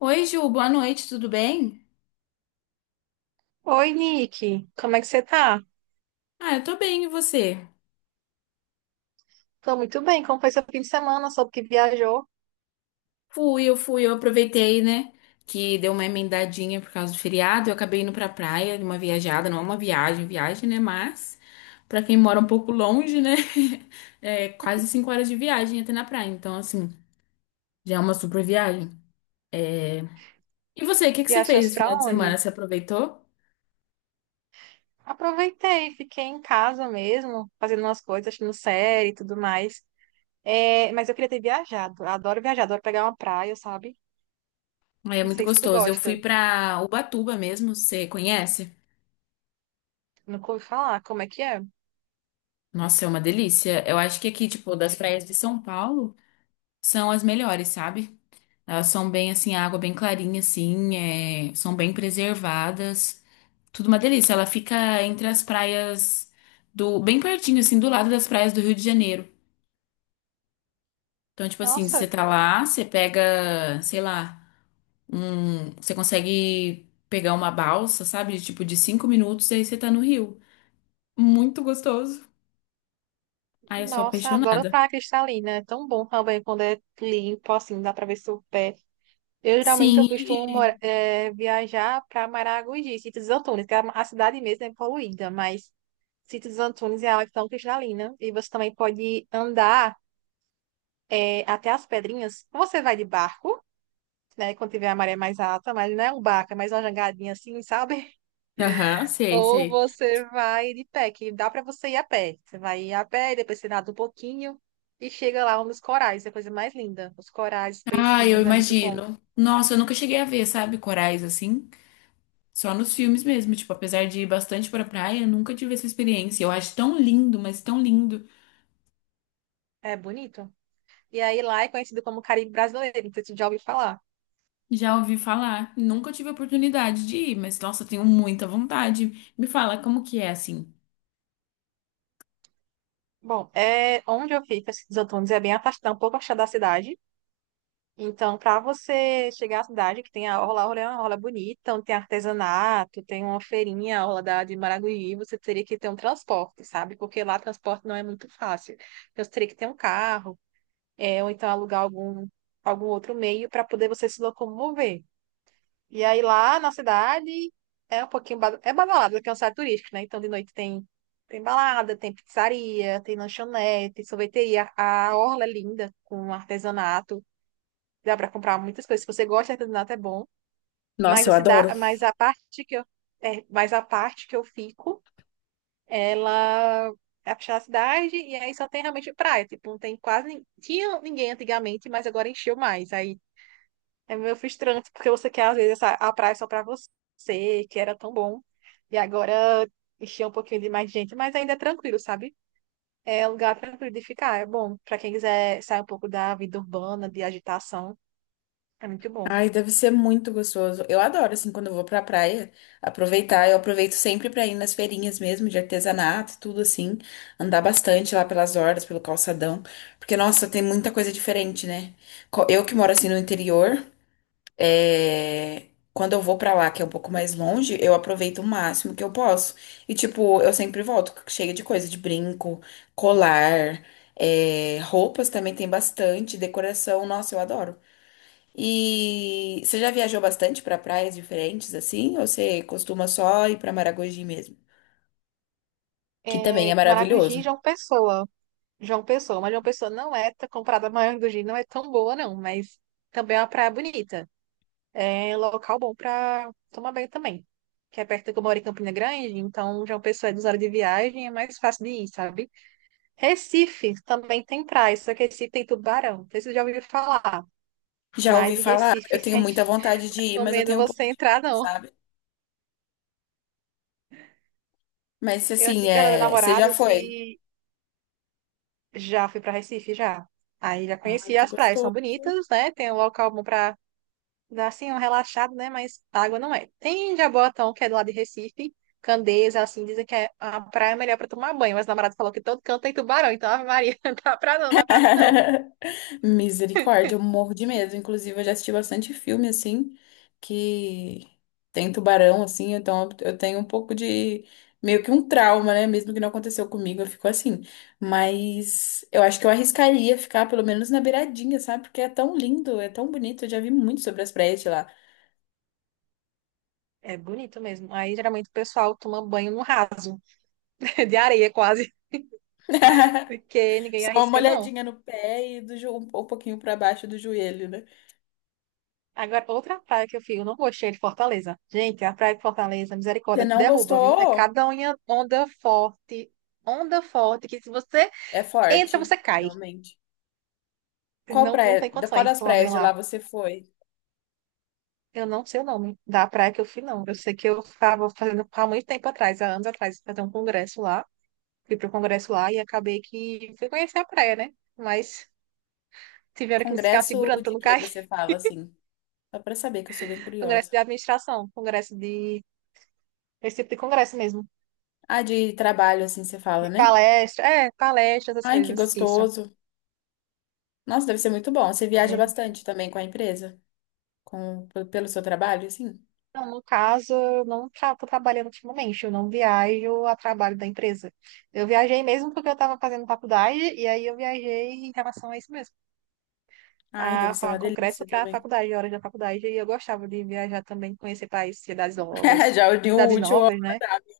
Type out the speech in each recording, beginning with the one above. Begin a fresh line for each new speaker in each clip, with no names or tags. Oi, Ju, boa noite, tudo bem?
Oi, Nick. Como é que você tá?
Eu tô bem, e você?
Tô muito bem. Como foi seu fim de semana? Soube que viajou.
Eu fui, eu aproveitei, né? Que deu uma emendadinha por causa do feriado. Eu acabei indo pra praia, uma viajada, não é uma viagem, viagem, né? Mas, pra quem mora um pouco longe, né? É quase 5 horas de viagem até na praia. Então, assim, já é uma super viagem. E você, o que que você fez
Viajaste
esse
pra
final de semana?
onde?
Você aproveitou?
Aproveitei, fiquei em casa mesmo, fazendo umas coisas, assistindo série e tudo mais. É, mas eu queria ter viajado. Eu adoro viajar, adoro pegar uma praia, sabe?
É
Não
muito
sei se tu
gostoso. Eu fui
gosta.
pra Ubatuba mesmo, você conhece?
Nunca ouvi falar. Como é que é?
Nossa, é uma delícia. Eu acho que aqui, tipo, das praias de São Paulo são as melhores, sabe? Elas são bem assim, a água bem clarinha, assim, são bem preservadas. Tudo uma delícia. Ela fica entre as praias do, bem pertinho, assim, do lado das praias do Rio de Janeiro. Então, tipo assim, você
Nossa,
tá lá, você pega, sei lá, um, você consegue pegar uma balsa, sabe? Tipo, de 5 minutos, aí você tá no Rio. Muito gostoso. Ai, eu sou
nossa, adoro
apaixonada.
praia cristalina. É tão bom também quando é limpo, assim, dá pra ver seu pé. Eu geralmente eu
Sim,
costumo
e-
mora- eh, viajar para Maragogi, Sítio dos Antunes, que é a cidade mesmo é poluída, mas Sítio dos Antunes é água tão cristalina e você também pode andar até as pedrinhas. Você vai de barco, né, quando tiver a maré mais alta, mas não é um barco, é mais uma jangadinha assim, sabe?
Aham, sei,
Ou
sei.
você vai de pé, que dá para você ir a pé. Você vai ir a pé, depois você nada um pouquinho e chega lá nos corais, é a coisa mais linda. Os corais, os
Ah, eu
peixinhos, é muito bom.
imagino. Nossa, eu nunca cheguei a ver, sabe, corais assim. Só nos filmes mesmo. Tipo, apesar de ir bastante pra praia, nunca tive essa experiência. Eu acho tão lindo, mas tão lindo.
É bonito. E aí lá é conhecido como Caribe Brasileiro, não sei se você já ouviu falar.
Já ouvi falar. Nunca tive a oportunidade de ir, mas nossa, tenho muita vontade. Me fala como que é assim.
Bom, é onde eu fico, esses Antunes, é bem afastado, um pouco afastado da cidade. Então, para você chegar à cidade, que tem a orla é uma orla bonita, onde tem artesanato, tem uma feirinha, a orla da, de Maragogi, você teria que ter um transporte, sabe? Porque lá transporte não é muito fácil. Então, você teria que ter um carro, é, ou então alugar algum, algum outro meio para poder você se locomover. E aí lá na cidade é um pouquinho é badalado, porque é um site turístico, né? Então de noite tem balada, tem pizzaria, tem lanchonete, sorveteria, a orla é linda com artesanato, dá para comprar muitas coisas. Se você gosta de artesanato é bom, mas
Nossa,
a
eu
cidade,
adoro.
mas a parte que eu fico, ela é puxar a cidade e aí só tem realmente praia, tipo, não tem tinha ninguém antigamente, mas agora encheu mais. Aí é meio frustrante, porque você quer, às vezes, a praia só pra você, que era tão bom. E agora encher um pouquinho de mais gente, mas ainda é tranquilo, sabe? É um lugar tranquilo de ficar. É bom pra quem quiser sair um pouco da vida urbana, de agitação. É muito bom.
Ai, deve ser muito gostoso. Eu adoro, assim, quando eu vou pra praia, aproveitar. Eu aproveito sempre pra ir nas feirinhas mesmo, de artesanato, tudo assim. Andar bastante lá pelas orlas, pelo calçadão. Porque, nossa, tem muita coisa diferente, né? Eu que moro, assim, no interior, é, quando eu vou pra lá, que é um pouco mais longe, eu aproveito o máximo que eu posso. E, tipo, eu sempre volto cheia de coisa, de brinco, colar, roupas também tem bastante, decoração. Nossa, eu adoro. E você já viajou bastante para praias diferentes assim? Ou você costuma só ir para Maragogi mesmo? Que também é
É, Maragogi e
maravilhoso.
João Pessoa. João Pessoa, mas João Pessoa não é, comparada a Maragogi, não é tão boa, não, mas também é uma praia bonita. É local bom para tomar banho também. Que é perto que eu moro em Campina Grande, então já é uma pessoa é horas de viagem, é mais fácil de ir, sabe? Recife também tem praia, só que Recife tem tubarão. Não sei se você já ouviu falar,
Já ouvi
mas em
falar, eu
Recife
tenho
tem.
muita vontade de ir,
Não
mas eu
recomendo
tenho um
você
pouco de
entrar,
medo,
não.
sabe? Mas
Eu
assim,
aqui perto da minha
você já
namorada,
foi?
se já fui para Recife, já. Aí já
Ai,
conheci
que
as praias, são
gostoso.
bonitas, né? Tem um local bom para dá assim um relaxado, né? Mas água não é. Tem Jaboatão, que é do lado de Recife. Candeias, assim, dizem que é a praia é melhor para tomar banho. Mas o namorado falou que todo canto tem tubarão. Então, Ave Maria, não dá pra não, dá pra mim não.
Misericórdia, eu morro de medo. Inclusive, eu já assisti bastante filme assim que tem tubarão assim, então eu tenho um pouco de meio que um trauma, né? Mesmo que não aconteceu comigo, eu fico assim. Mas eu acho que eu arriscaria ficar pelo menos na beiradinha, sabe? Porque é tão lindo, é tão bonito. Eu já vi muito sobre as praias de lá.
É bonito mesmo. Aí, geralmente, o pessoal toma banho no raso, de areia quase. Porque ninguém
Só uma
arrisca, não.
olhadinha no pé e um pouquinho pra baixo do joelho, né?
Agora, outra praia que eu fico, eu não gostei é de Fortaleza. Gente, a praia de Fortaleza,
Você
misericórdia, te
não
derruba, viu? É
gostou?
onda forte, que se você
É
entra, você
forte,
cai.
realmente. Qual
Não, não
praia,
tem
da- qual
condições de
das
tomar
praias
banho
de lá
lá.
você foi?
Eu não sei o nome da praia que eu fui, não. Eu sei que eu estava fazendo há muito tempo atrás, há anos atrás, fazer um congresso lá. Fui para o congresso lá e acabei que fui conhecer a praia, né? Mas tiveram que me ficar
Congresso
segurando para
de
não
que
cair.
você fala, assim? Só pra saber que eu sou bem
Congresso
curiosa.
de administração, congresso de. Esse tipo de congresso mesmo.
Ah, de trabalho, assim, você fala,
De
né?
palestra, é, palestra, essas
Ai, que
coisas. Isso.
gostoso. Nossa, deve ser muito bom. Você
Aí
viaja
a gente-
bastante também com a empresa? Pelo seu trabalho, assim?
Não, no caso, eu não estou trabalhando ultimamente, eu não viajo a trabalho da empresa. Eu viajei mesmo porque eu estava fazendo faculdade, e aí eu viajei em relação a isso mesmo.
Ai, deve ser uma
Congresso
delícia
para a
também.
faculdade, horas da faculdade, e eu gostava de viajar também, conhecer países, cidades longas,
Já uniu o
cidades
útil ao
novas, né?
agradável.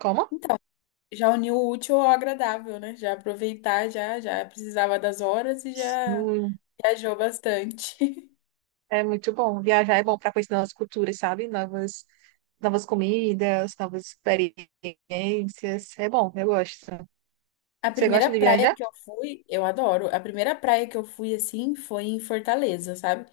Como?
Então, já uniu o útil ao agradável, né? Já aproveitar, já precisava das horas e já
Sim,
viajou bastante.
é muito bom. Viajar é bom para conhecer novas culturas, sabe? Novas comidas, novas experiências. É bom, eu gosto.
A
Você
primeira
gosta de
praia
viajar?
que eu fui, eu adoro. A primeira praia que eu fui assim foi em Fortaleza, sabe?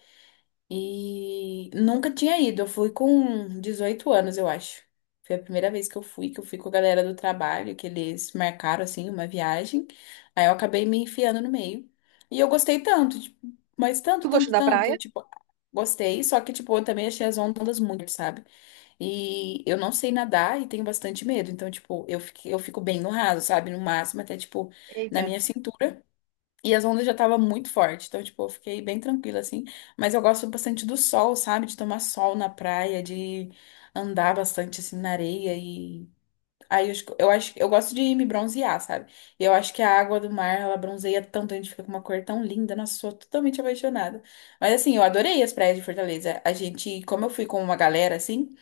E nunca tinha ido. Eu fui com 18 anos, eu acho. Foi a primeira vez que eu fui com a galera do trabalho, que eles marcaram assim uma viagem. Aí eu acabei me enfiando no meio. E eu gostei tanto, tipo, mas tanto,
Tu gosta
tanto,
da
tanto,
praia?
tipo, gostei, só que tipo, eu também achei as ondas muito, sabe? E eu não sei nadar e tenho bastante medo. Então, tipo, eu fico bem no raso, sabe? No máximo, até, tipo, na
Eita,
minha cintura. E as ondas já estavam muito fortes. Então, tipo, eu fiquei bem tranquila, assim. Mas eu gosto bastante do sol, sabe? De tomar sol na praia, de andar bastante, assim, na areia. E aí eu acho, eu gosto de me bronzear, sabe? E eu acho que a água do mar, ela bronzeia tanto, a gente fica com uma cor tão linda. Nossa, sou totalmente apaixonada. Mas, assim, eu adorei as praias de Fortaleza. A gente, como eu fui com uma galera, assim.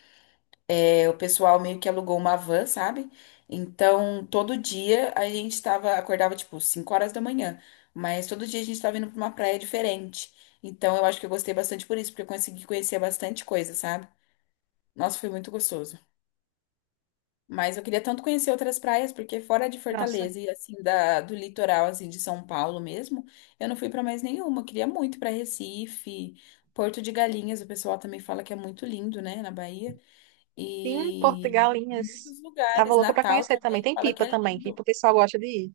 É, o pessoal meio que alugou uma van, sabe? Então, todo dia acordava tipo 5 horas da manhã, mas todo dia a gente tava indo pra uma praia diferente. Então, eu acho que eu gostei bastante por isso, porque eu consegui conhecer bastante coisa, sabe? Nossa, foi muito gostoso. Mas eu queria tanto conhecer outras praias, porque fora de
nossa.
Fortaleza e assim do litoral assim de São Paulo mesmo, eu não fui pra mais nenhuma. Eu queria muito pra Recife, Porto de Galinhas, o pessoal também fala que é muito lindo, né, na Bahia.
Sim,
E
Portugalinhas.
muitos
Tava
lugares.
louca para
Natal
conhecer também.
também,
Tem
fala que
Pipa
é
também, que
lindo.
o pessoal gosta de ir.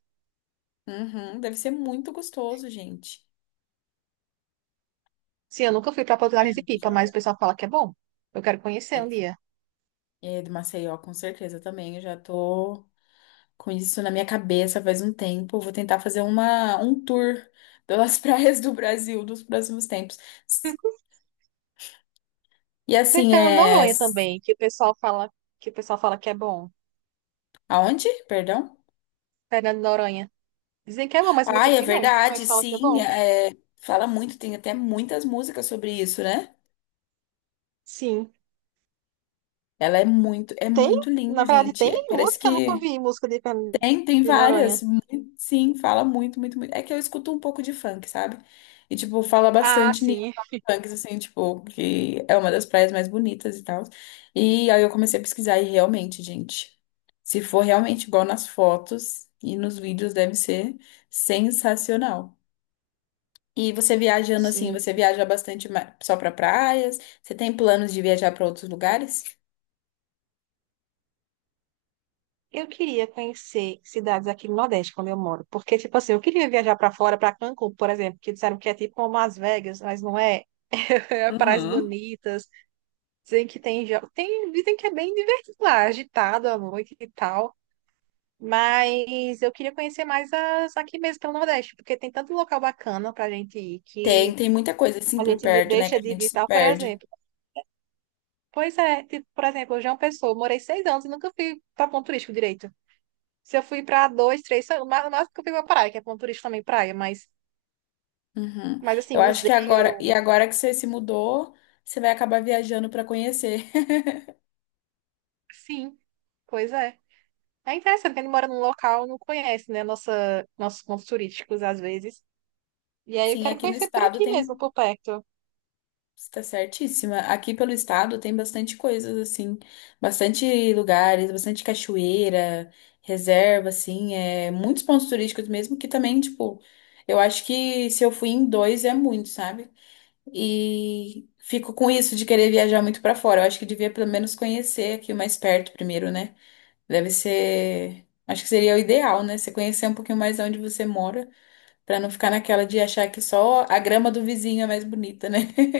Uhum, deve ser muito gostoso, gente.
Sim, eu nunca fui para
Ai,
Portugalinhas
eu
e
não vejo
Pipa,
a
mas
hora.
o pessoal fala que é bom. Eu quero conhecer um
Ele-
dia.
É do Maceió, com certeza também. Eu já tô com isso na minha cabeça faz um tempo. Eu vou tentar fazer um tour pelas praias do Brasil dos próximos tempos. E
Tem
assim,
Fernando de
é.
Noronha também, que o pessoal fala que é bom.
Aonde? Perdão?
Fernando de Noronha. Dizem que é bom, mas eu nunca
Ai, é
fui, não. Mas
verdade,
fala que é
sim.
bom.
Fala muito, tem até muitas músicas sobre isso, né?
Sim.
Ela é
Tem?
muito lindo,
Na verdade, tem
gente. Parece
música? Eu nunca
que
ouvi música de, Fernando-
tem
de Noronha.
várias. Sim, fala muito, muito, muito. É que eu escuto um pouco de funk, sabe? E, tipo, fala
Ah,
bastante nisso.
sim.
Funks, assim, tipo, que é uma das praias mais bonitas e tal. E aí eu comecei a pesquisar e realmente, gente, se for realmente igual nas fotos e nos vídeos, deve ser sensacional. E você viajando assim,
Sim.
você viaja bastante só pra praias? Você tem planos de viajar pra outros lugares?
Eu queria conhecer cidades aqui no Nordeste, quando eu moro. Porque, tipo assim, eu queria viajar pra fora, pra Cancún, por exemplo, que disseram que é tipo como Las Vegas, mas não é. É praias
Uhum.
bonitas. Dizem que tem, tem, dizem que é bem divertido lá, agitado à noite e tal. Mas eu queria conhecer mais as aqui mesmo pelo Nordeste, porque tem tanto local bacana pra gente ir
Tem,
que
tem muita coisa assim
a
por
gente
perto, né, que
deixa
a
de
gente se
visitar, por
perde.
exemplo. Pois é, tipo, por exemplo, João Pessoa, eu morei 6 anos e nunca fui pra ponto turístico direito. Se eu fui pra dois, três, o máximo que eu fui pra praia, que é ponto turístico também praia,
Uhum.
mas assim,
Eu acho que agora,
museu,
e agora que você se mudou, você vai acabar viajando para conhecer.
sim, pois é. É interessante que a gente mora num local, não conhece, né, nossa, nossos pontos turísticos às vezes. E aí eu
Sim,
quero
aqui no
conhecer por
estado
aqui mesmo, por perto.
está certíssima. Aqui pelo estado tem bastante coisas assim, bastante lugares, bastante cachoeira, reserva assim, é muitos pontos turísticos mesmo que também, tipo, eu acho que se eu fui em dois é muito, sabe? E fico com isso de querer viajar muito para fora. Eu acho que devia pelo menos conhecer aqui o mais perto primeiro, né? Deve ser. Acho que seria o ideal, né? Você conhecer um pouquinho mais onde você mora, pra não ficar naquela de achar que só a grama do vizinho é mais bonita, né?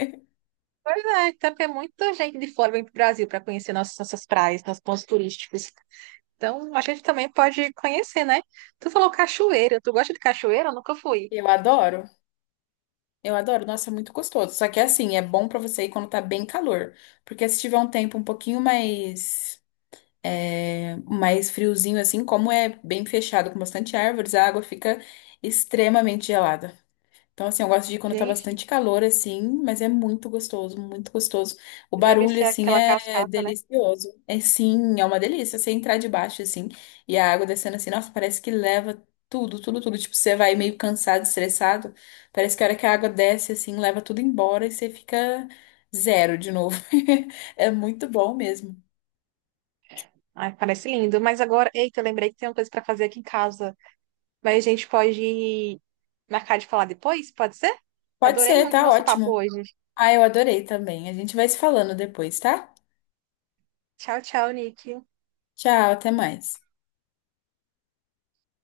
Pois é, até porque muita gente de fora vem para o Brasil para conhecer nossas praias, nossos pontos turísticos. Então, a gente também pode conhecer, né? Tu falou cachoeira. Tu gosta de cachoeira? Eu nunca fui.
Eu adoro. Eu adoro. Nossa, é muito gostoso. Só que é assim, é bom pra você ir quando tá bem calor. Porque se tiver um tempo um pouquinho mais mais friozinho assim, como é bem fechado com bastante árvores, a água fica extremamente gelada. Então, assim, eu gosto de ir quando tá
Gente,
bastante calor, assim, mas é muito gostoso, muito gostoso. O
deve
barulho,
ser
assim,
aquela
é
cascata, né?
delicioso. É sim, é uma delícia. Você entrar debaixo, assim, e a água descendo assim, nossa, parece que leva tudo, tudo, tudo. Tipo, você vai meio cansado, estressado, parece que a hora que a água desce, assim, leva tudo embora e você fica zero de novo. É muito bom mesmo.
Ai, parece lindo. Mas agora, eita, eu lembrei que tem uma coisa para fazer aqui em casa. Mas a gente pode marcar de falar depois? Pode ser?
Pode
Adorei
ser,
muito o
tá
nosso papo
ótimo.
hoje.
Ah, eu adorei também. A gente vai se falando depois, tá?
Tchau, tchau, Nick.
Tchau, até mais.